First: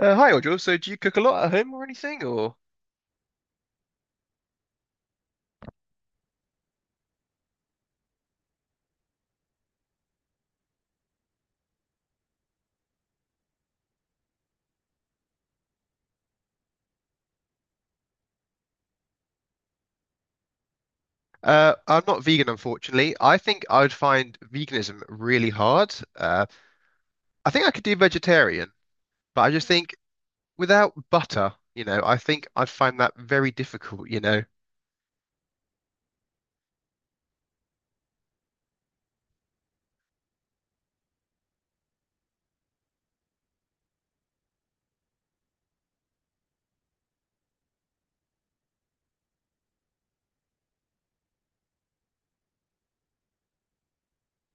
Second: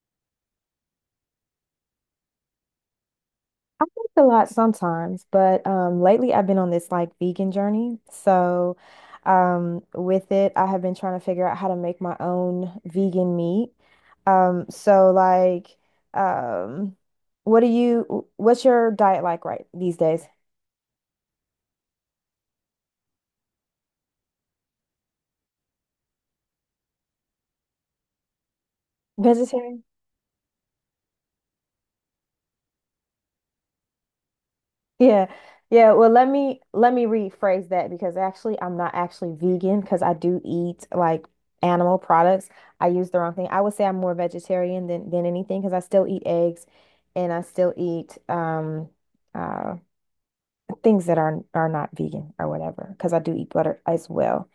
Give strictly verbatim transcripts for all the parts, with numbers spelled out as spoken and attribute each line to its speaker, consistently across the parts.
Speaker 1: Uh, hi, Audra. So, do you cook a lot at home or anything? Or
Speaker 2: I cook a lot sometimes, but um, lately I've been on this like vegan journey. So, um, with it, I have been trying to figure out how to make my own vegan meat. Um, so like, um, what do you, what's your diet like right these days?
Speaker 1: uh, I'm not vegan, unfortunately. I think I would find veganism really hard. Uh, I think I could do vegetarian, but I just
Speaker 2: Vegetarian?
Speaker 1: think without butter, you know, I think I'd find that very difficult. You know,
Speaker 2: Yeah. Yeah, well let me let me rephrase that because actually I'm not actually vegan because I do eat like animal products. I use the wrong thing. I would say I'm more vegetarian than than anything because I still eat eggs and I still eat um uh things that are are not vegan or whatever because I do eat butter as well.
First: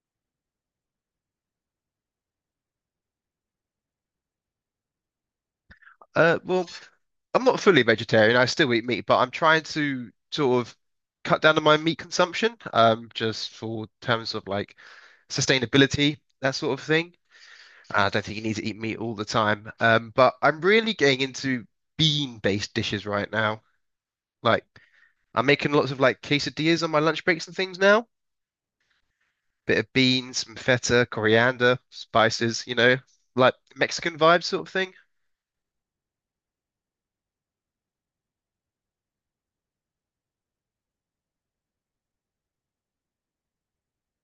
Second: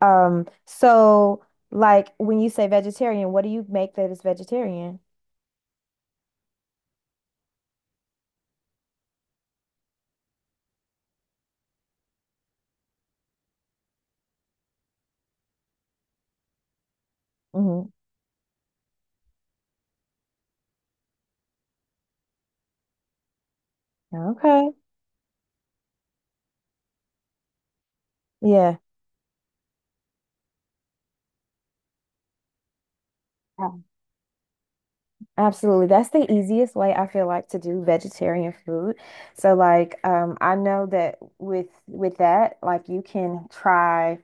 Speaker 2: Um so like when you say vegetarian, what do you make that is vegetarian?
Speaker 1: uh, Well, I'm not fully vegetarian. I still eat meat, but I'm trying to sort of cut down on my meat consumption, um, just for terms of like sustainability, that sort of thing.
Speaker 2: Hmm.
Speaker 1: I don't think you need to eat meat all the time. Um, but I'm really getting into bean-based dishes right now. Like
Speaker 2: Okay.
Speaker 1: I'm making lots of like quesadillas on my lunch breaks and things now.
Speaker 2: Yeah.
Speaker 1: Bit of beans, some feta, coriander, spices, you know, like
Speaker 2: Um,
Speaker 1: Mexican vibe sort of thing.
Speaker 2: Absolutely. That's the easiest way I feel like to do vegetarian food. So like um I know that with with that, like you can try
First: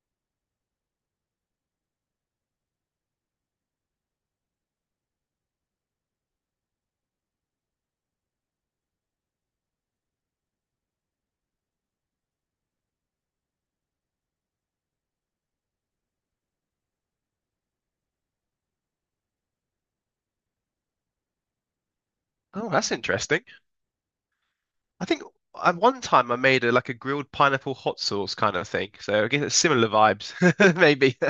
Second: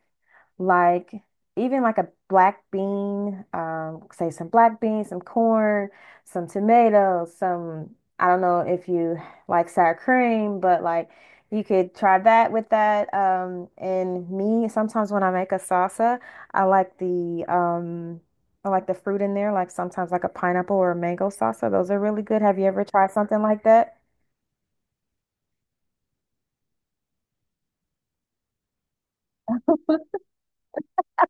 Speaker 2: like even like a black bean, um, say some black beans, some corn, some tomatoes, some I don't know if you like sour cream, but like you could try that with that. Um, and me, sometimes when I make a salsa, I like the um I like the fruit in there, like sometimes like a pineapple or a mango salsa. Those are really good. Have you
Speaker 1: Oh,
Speaker 2: ever
Speaker 1: that's
Speaker 2: tried something
Speaker 1: interesting.
Speaker 2: like that?
Speaker 1: I think at one time I made a like a grilled pineapple hot sauce kind of thing. So I guess it's similar vibes, maybe.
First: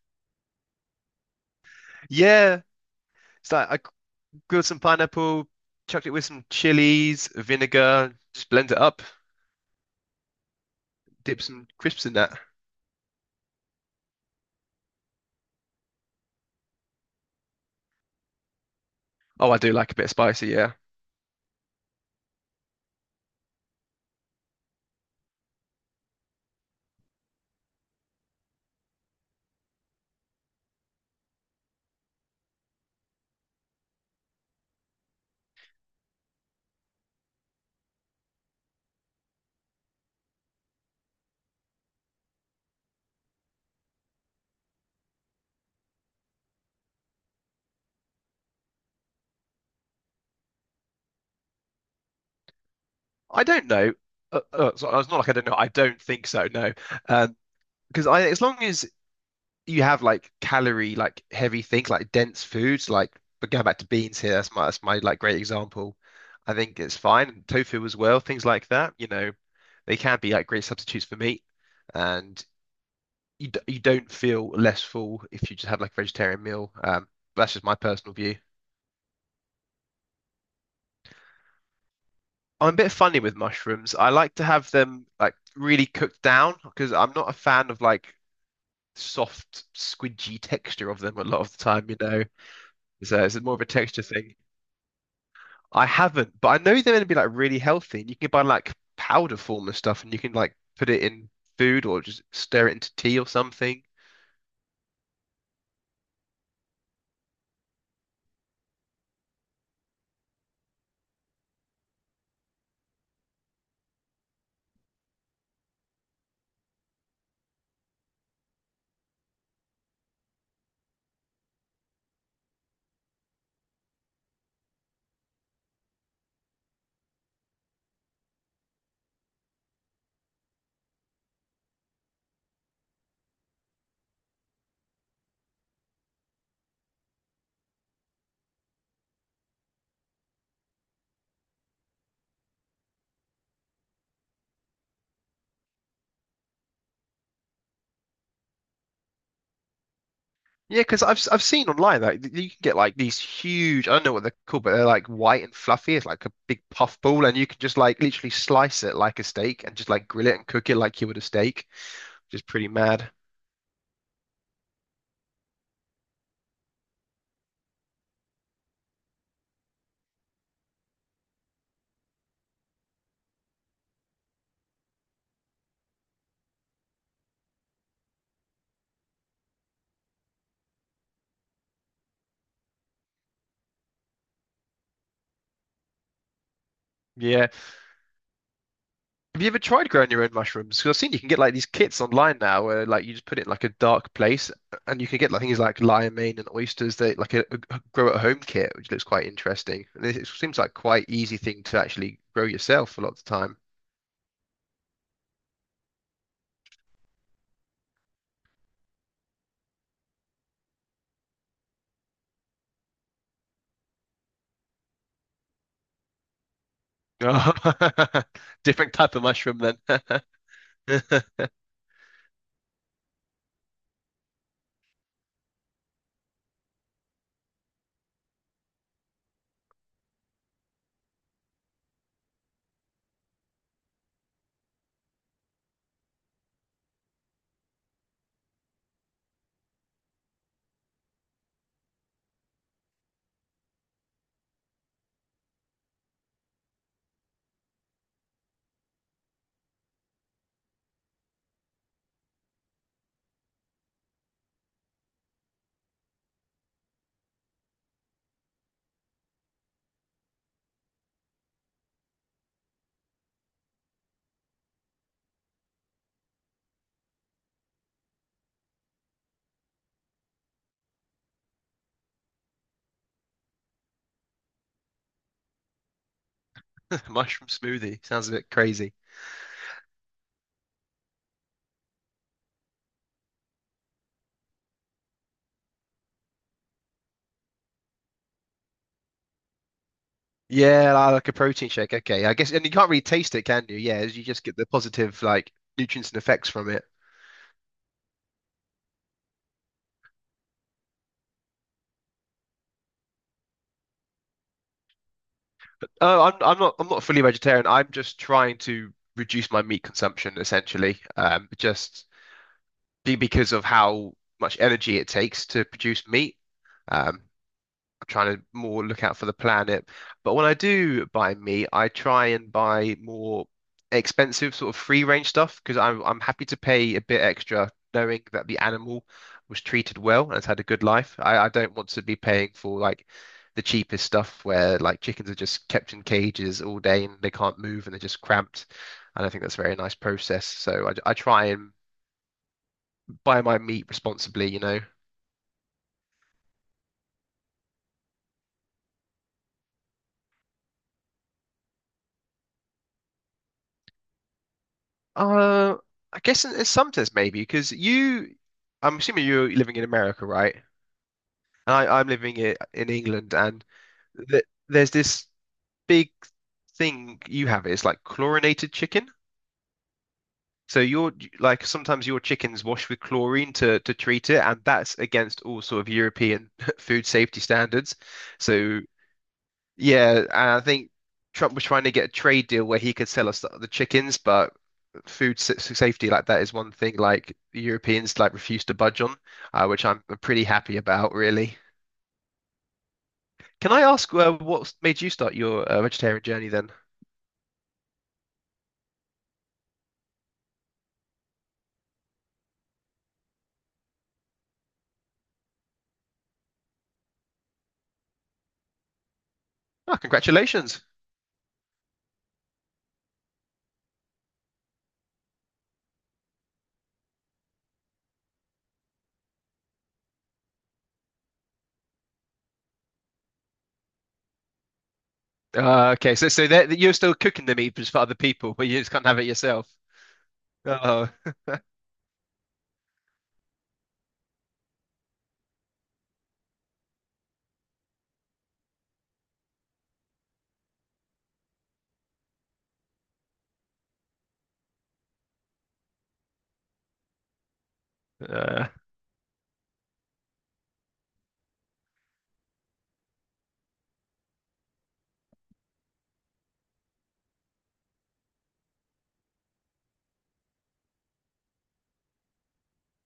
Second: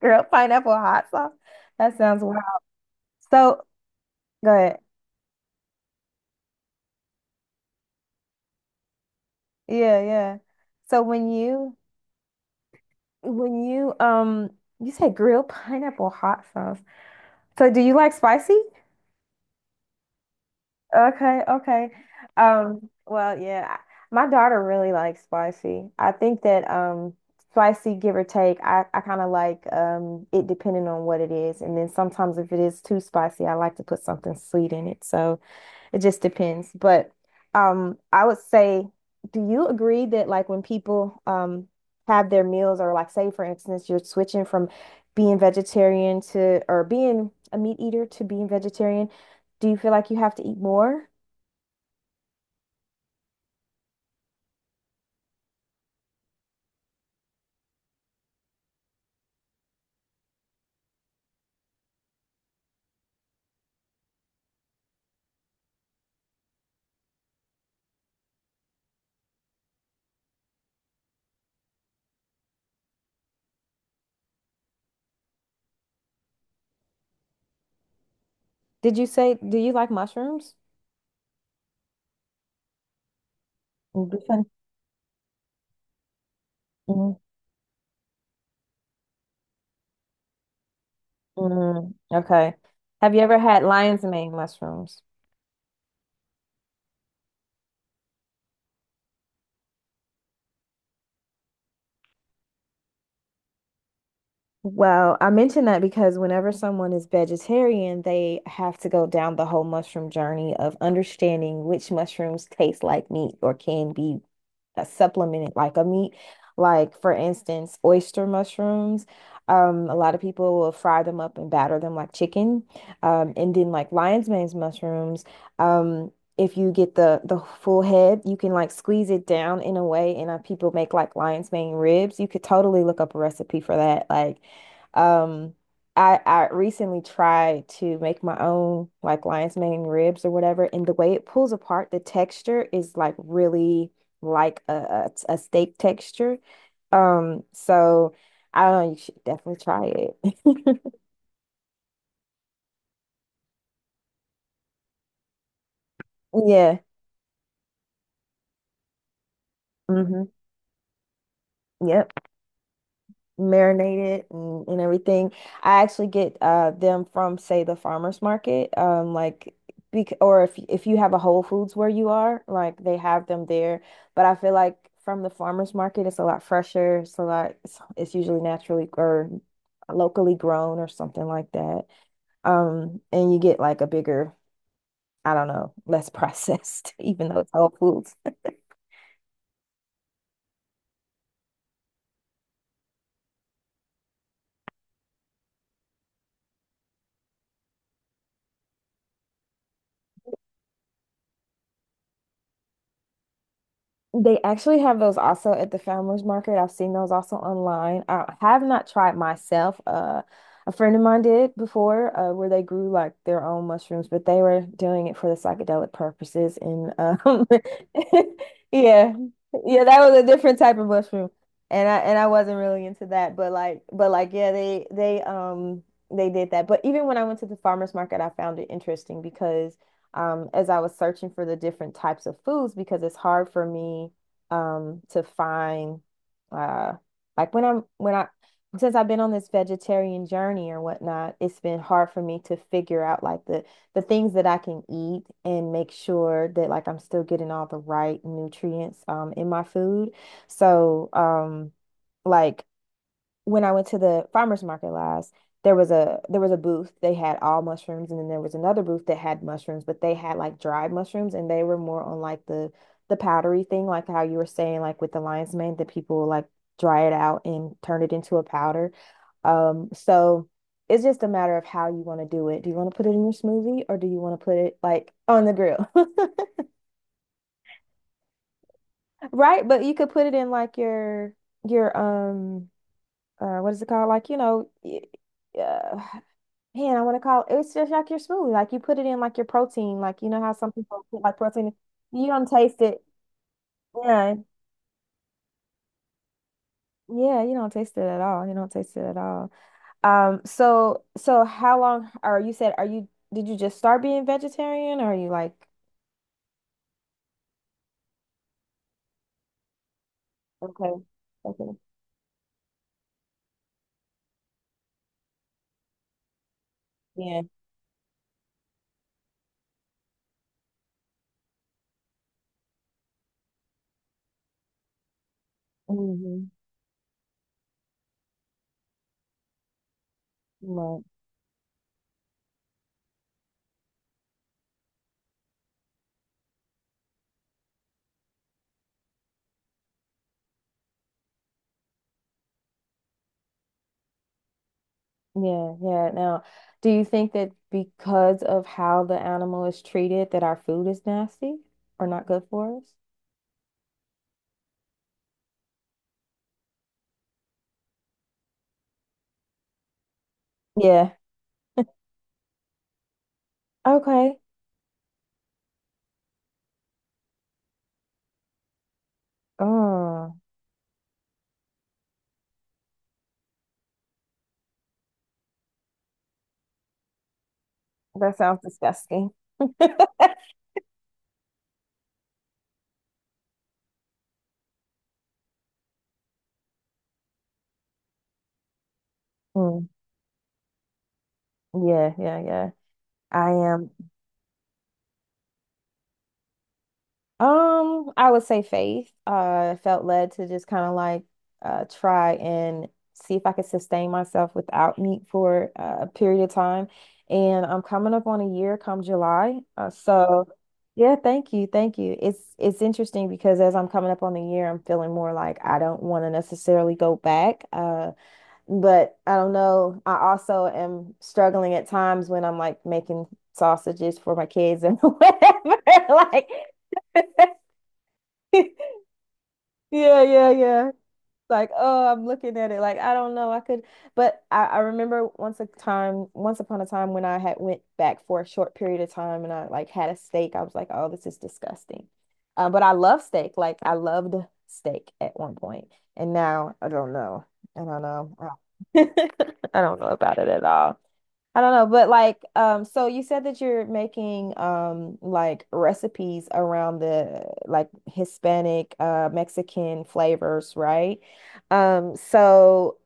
Speaker 2: Girl, pineapple hot sauce. That sounds wild.
Speaker 1: Yeah. It's
Speaker 2: So
Speaker 1: like I grilled
Speaker 2: good.
Speaker 1: some pineapple, chucked it with some chilies, vinegar, just blend it up.
Speaker 2: Yeah, yeah. So when
Speaker 1: Dip some
Speaker 2: you
Speaker 1: crisps in that.
Speaker 2: when you um you said grilled pineapple hot sauce. So do you like spicy?
Speaker 1: Oh, I do like a bit of spicy, yeah.
Speaker 2: Okay, okay. Um, well, yeah, I- my daughter really likes spicy. I think that um spicy, give or take, I, I kind of like um it depending on what it is. And then sometimes if it is too spicy, I like to put something sweet in it. So it just depends. But um I would say, do you agree that like when people um have their meals or like say for instance you're switching from being vegetarian to or being a meat eater to being vegetarian, do you feel like you have to eat more?
Speaker 1: I don't know. Uh, uh, so uh, it's not like I don't know. I don't think so, no. Um, because I, as long as you have like calorie, like heavy things, like dense foods, like but going back to beans here, that's my that's my like great example. I think it's fine. And tofu as well, things like that. You know, they can be like great substitutes for meat, and you d- you don't feel less full if you just have like a vegetarian meal. Um, that's just my personal view.
Speaker 2: Did you say, do you like mushrooms?
Speaker 1: I'm a bit funny with mushrooms.
Speaker 2: Mm,
Speaker 1: I
Speaker 2: this
Speaker 1: like
Speaker 2: one,
Speaker 1: to have them like really cooked down because I'm
Speaker 2: mm.
Speaker 1: not a fan of like soft, squidgy texture of them a lot of the time,
Speaker 2: Mm,
Speaker 1: you know.
Speaker 2: okay. Have you
Speaker 1: So
Speaker 2: ever
Speaker 1: it's more of
Speaker 2: had
Speaker 1: a texture
Speaker 2: lion's mane
Speaker 1: thing.
Speaker 2: mushrooms?
Speaker 1: I haven't, but I know they're going to be like really healthy. And you can buy like powder form and stuff, and you can like put it in food or just stir it into tea or something.
Speaker 2: Well, I mention that because whenever someone is vegetarian, they have to go down the whole mushroom journey of understanding which mushrooms taste like meat or can be uh, supplement it like a meat. Like for instance, oyster mushrooms. Um, a lot of people will fry them up and batter them like chicken. Um, and then like lion's mane's mushrooms. Um, if you get the the full head, you can like squeeze it down in a way, and uh, people make like lion's mane ribs. You could totally look up a recipe for that. Like, um, I I recently tried to make my own like lion's mane ribs or whatever, and the way it pulls apart, the texture is like really like a, a, a steak texture. Um, so I don't know, you should definitely try it.
Speaker 1: Yeah, because I've s- I've seen online that like you can get like these huge I don't know what they're called, but they're like white and fluffy. It's like a big
Speaker 2: Yeah.
Speaker 1: puff ball, and you can just like literally slice it like a steak and just like grill
Speaker 2: Hmm.
Speaker 1: it and cook it like you would a steak,
Speaker 2: Yep.
Speaker 1: which is pretty mad.
Speaker 2: Marinated and, and everything. I actually get uh them from say the farmers market. Um like bec or if if you have a Whole Foods where you are, like they have them there. But I feel like from the farmers market it's a lot fresher. It's a lot it's, it's usually naturally or locally grown or something like that. Um and you get like a bigger I don't know, less processed, even though
Speaker 1: Yeah.
Speaker 2: it's Whole Foods.
Speaker 1: Have you ever tried growing your own mushrooms? Because I've seen you can get like these kits online now where like you just put it in like a dark place and you can get like things like lion mane and oysters that like a, a grow at home kit, which looks quite interesting. And it, it seems like quite easy thing to actually grow yourself a lot of the time.
Speaker 2: They actually have those also at the farmers market. I've seen those also online. I have not tried myself. Uh, a friend of mine did before, uh, where they grew like their own mushrooms, but they were doing it for the psychedelic purposes. And um,
Speaker 1: Oh, different
Speaker 2: yeah,
Speaker 1: type of mushroom
Speaker 2: yeah, that
Speaker 1: then.
Speaker 2: was a different type of mushroom, and I and I wasn't really into that. But like, but like, yeah, they they um they did that. But even when I went to the farmers market, I found it interesting because um, as I was searching for the different types of foods because it's hard for me um, to find uh, like when I'm when I since I've been on this vegetarian journey or whatnot, it's been hard for me to figure out like the the things that I can eat and make sure that like I'm still getting all the right nutrients um, in my food. So um, like when I went to the farmers market last, there was a there was a booth. They had all mushrooms, and then there was another booth that had mushrooms, but they had like dried mushrooms, and they were more on like the the powdery thing, like how you were saying, like with the lion's mane, that people like dry it out and turn it into a powder. Um, so it's just a matter of how you want to do it. Do you want to put it in your smoothie, or do you want to put it like on the grill,
Speaker 1: Mushroom smoothie sounds a bit crazy.
Speaker 2: right? But you could put it in like your your um uh what is it called? Like you know. y- Yeah. Man, I want to call it's just like your smoothie. Like you put it in like your protein. Like you know how some
Speaker 1: Yeah,
Speaker 2: people
Speaker 1: li-
Speaker 2: put
Speaker 1: like a
Speaker 2: like protein.
Speaker 1: protein shake.
Speaker 2: in-
Speaker 1: Okay,
Speaker 2: You
Speaker 1: I
Speaker 2: don't
Speaker 1: guess, and you
Speaker 2: taste
Speaker 1: can't really
Speaker 2: it.
Speaker 1: taste it, can you? Yeah, you
Speaker 2: Yeah.
Speaker 1: just get the positive like nutrients and effects from it.
Speaker 2: Yeah, you don't taste it at all. You don't taste it at all. Um, so so how long are you said are you did you just start being vegetarian or are you like
Speaker 1: Oh, I'm I'm not I'm not fully vegetarian. I'm just trying to reduce my meat consumption
Speaker 2: okay,
Speaker 1: essentially. Um,
Speaker 2: okay.
Speaker 1: just be because of how much energy it takes to produce meat. Um,
Speaker 2: Yeah.
Speaker 1: Trying to more look out for the planet. But when I do buy meat, I try and buy more expensive sort of free range stuff because I'm I'm
Speaker 2: Hmm.
Speaker 1: happy to pay a bit extra knowing that the animal was treated well and has had a good
Speaker 2: Right.
Speaker 1: life. I, I don't want to be paying for like the cheapest stuff where like chickens are just kept in cages all day and they can't move and they're just cramped. I don't think that's a very nice process. So I, I try and buy my meat responsibly, you know.
Speaker 2: Yeah, yeah. Now, do you think that because of how the animal is treated that our food is nasty or not good for us?
Speaker 1: Uh, I guess in, in some sense maybe because you, I'm assuming you're living in America, right?
Speaker 2: Yeah.
Speaker 1: And I, I'm living i- in England, and
Speaker 2: Okay.
Speaker 1: th there's this big thing you have. It's like chlorinated chicken.
Speaker 2: Oh.
Speaker 1: So your like sometimes your chickens wash with chlorine to to treat it, and that's against all sort of European food safety standards.
Speaker 2: That sounds
Speaker 1: So
Speaker 2: disgusting.
Speaker 1: yeah, and I think Trump was trying to get a trade deal where he could sell us the chickens, but food sa- safety like that is one thing like the Europeans like refuse to budge on, uh, which
Speaker 2: Mm,
Speaker 1: I'm I'm pretty happy about, really.
Speaker 2: yeah, yeah, yeah. I
Speaker 1: Can I
Speaker 2: am.
Speaker 1: ask uh, what made you start your uh, vegetarian journey then?
Speaker 2: Um, I would say faith. Uh, I felt led to just kind of like uh try and see if I could sustain myself without meat for uh, a period of time. And I'm coming up on a year come July. Uh,
Speaker 1: Ah,
Speaker 2: so
Speaker 1: congratulations.
Speaker 2: yeah, thank you, thank you. It's it's interesting because as I'm coming up on the year, I'm feeling more like I don't want to necessarily go back. Uh, But I don't know. I also am struggling at times when I'm like making sausages for my kids and whatever.
Speaker 1: Uh, okay, so so
Speaker 2: Like,
Speaker 1: that that you're still cooking the meat just for other people, but you just can't have it yourself.
Speaker 2: yeah, yeah, yeah.
Speaker 1: Oh,
Speaker 2: Like, oh, I'm looking at it. Like, I don't know. I could, but I, I remember once a time, once upon a time when I had went back for a short period of time and I like had a steak. I was like, oh, this is disgusting. Uh, but I love steak. Like, I loved steak at one point, and now I don't know. I don't know. I
Speaker 1: uh,
Speaker 2: don't I don't know about it at all. I don't know, but like, um, so you said that you're making um like recipes around the like Hispanic, uh, Mexican flavors, right? Um, so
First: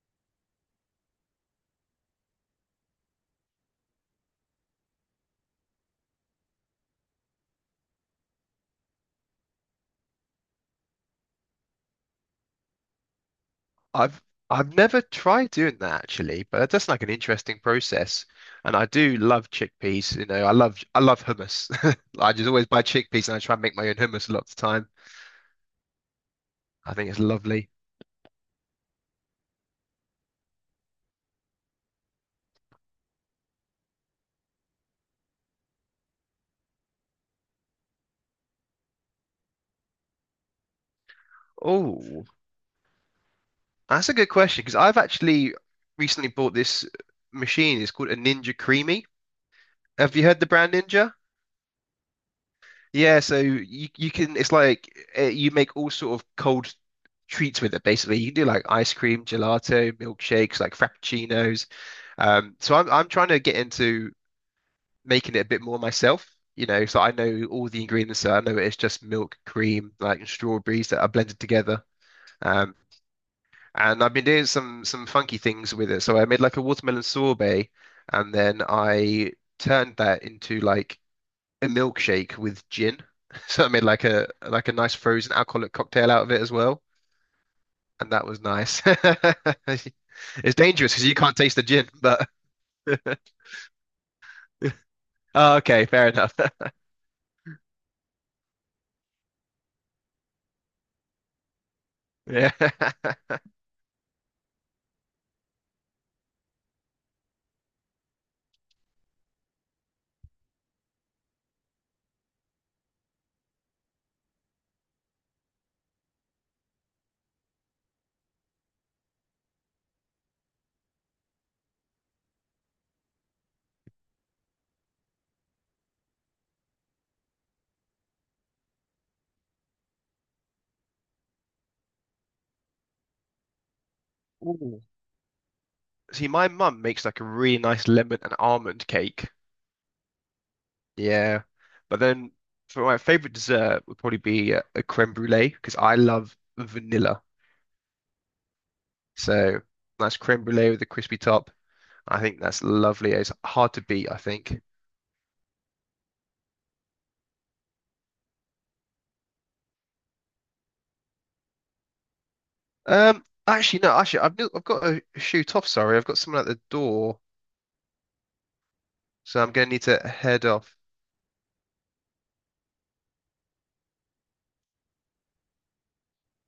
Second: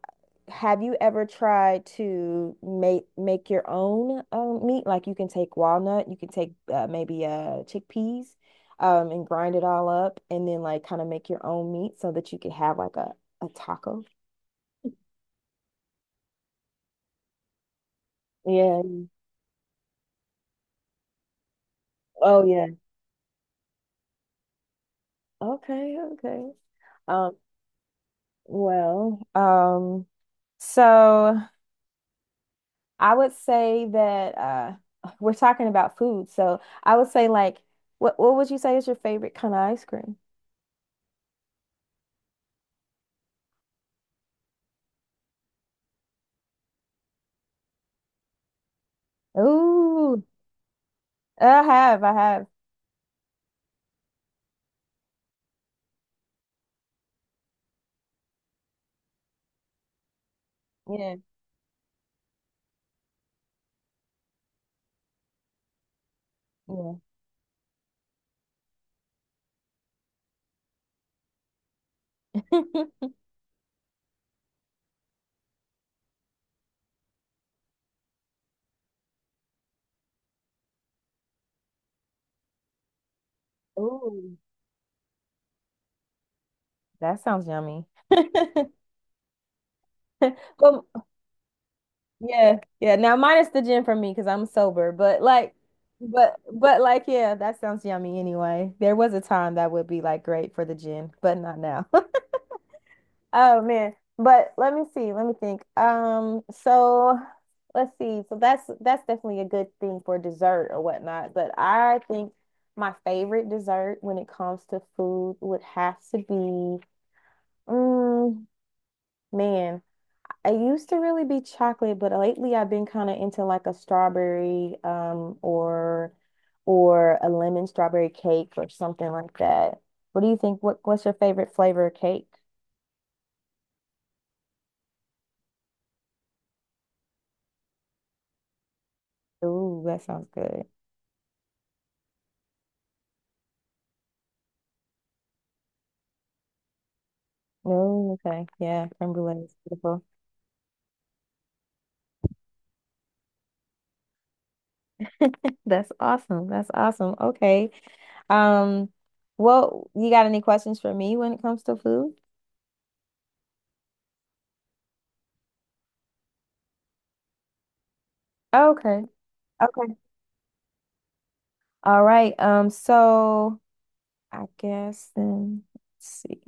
Speaker 2: have you ever tried to make make your own um meat? Like you can take walnut, you can take uh, maybe uh chickpeas, um, and grind it all up, and then like kind of make your own meat so that you could have like a a taco.
Speaker 1: I've I've never tried doing that actually, but that's like an interesting process. And
Speaker 2: Yeah.
Speaker 1: I do love chickpeas. You know, I love I love hummus. I
Speaker 2: Oh
Speaker 1: just always
Speaker 2: yeah.
Speaker 1: buy chickpeas and I try and make my own hummus a lot of the time.
Speaker 2: Okay. Okay.
Speaker 1: I think it's
Speaker 2: Um,
Speaker 1: lovely.
Speaker 2: Well, um, so I would say that uh we're talking about food. So I would say like what what would you say is your favorite kind of ice cream?
Speaker 1: Oh, that's a good question because I've actually recently bought this machine. It's called a Ninja Creamy. Have
Speaker 2: Ooh,
Speaker 1: you heard the brand Ninja?
Speaker 2: I have, I have.
Speaker 1: Yeah, so you you can it's like uh, you make all sort of cold treats with it basically. You can do like ice cream, gelato, milkshakes, like
Speaker 2: Yeah,
Speaker 1: frappuccinos. Um, so I'm I'm trying to get into making it a bit more myself, you know,
Speaker 2: yeah.
Speaker 1: so I know all the ingredients. So I know it's just milk, cream, like and strawberries that are blended together. Um, And I've been doing some some funky things with it. So I made like a watermelon sorbet, and then I turned that into like a milkshake with gin. So I made like a
Speaker 2: Ooh,
Speaker 1: like a nice frozen alcoholic cocktail out of it as well,
Speaker 2: that sounds yummy.
Speaker 1: and that was nice. It's
Speaker 2: Well,
Speaker 1: dangerous because you can't taste the gin, but
Speaker 2: yeah, yeah. Now minus the gin for me because I'm sober, but like
Speaker 1: oh, okay, fair enough.
Speaker 2: but but like yeah, that sounds yummy anyway. There was a time that would be like great for the gin, but not now.
Speaker 1: Yeah.
Speaker 2: Oh man. But let me see. Let me think. Um, so let's see. So that's that's definitely a good thing for dessert or whatnot. But I think my favorite dessert when it comes to food would have to be, mm, man, I used to really be chocolate, but lately I've been kind of into like a strawberry, um, or or a lemon strawberry cake or something like that. What do you think? What what's your favorite flavor of cake?
Speaker 1: Ooh. See, my mum makes like a really nice lemon and almond cake,
Speaker 2: Ooh, that sounds good.
Speaker 1: yeah. But then for my favorite dessert would probably be a, a creme brulee because I love vanilla.
Speaker 2: Oh, okay. Yeah, creme brulee is
Speaker 1: So
Speaker 2: beautiful.
Speaker 1: nice creme brulee with a crispy top. I think that's lovely. It's hard to beat, I think.
Speaker 2: That's awesome. That's awesome. Okay. Um, well, you got any questions for me when it comes to food?
Speaker 1: Um, actually, no, actually, I've, I've got to shoot off. Sorry, I've got someone at the door,
Speaker 2: Okay.
Speaker 1: so I'm going to need
Speaker 2: Okay.
Speaker 1: to head off.
Speaker 2: All right. Um, so I guess then let's see.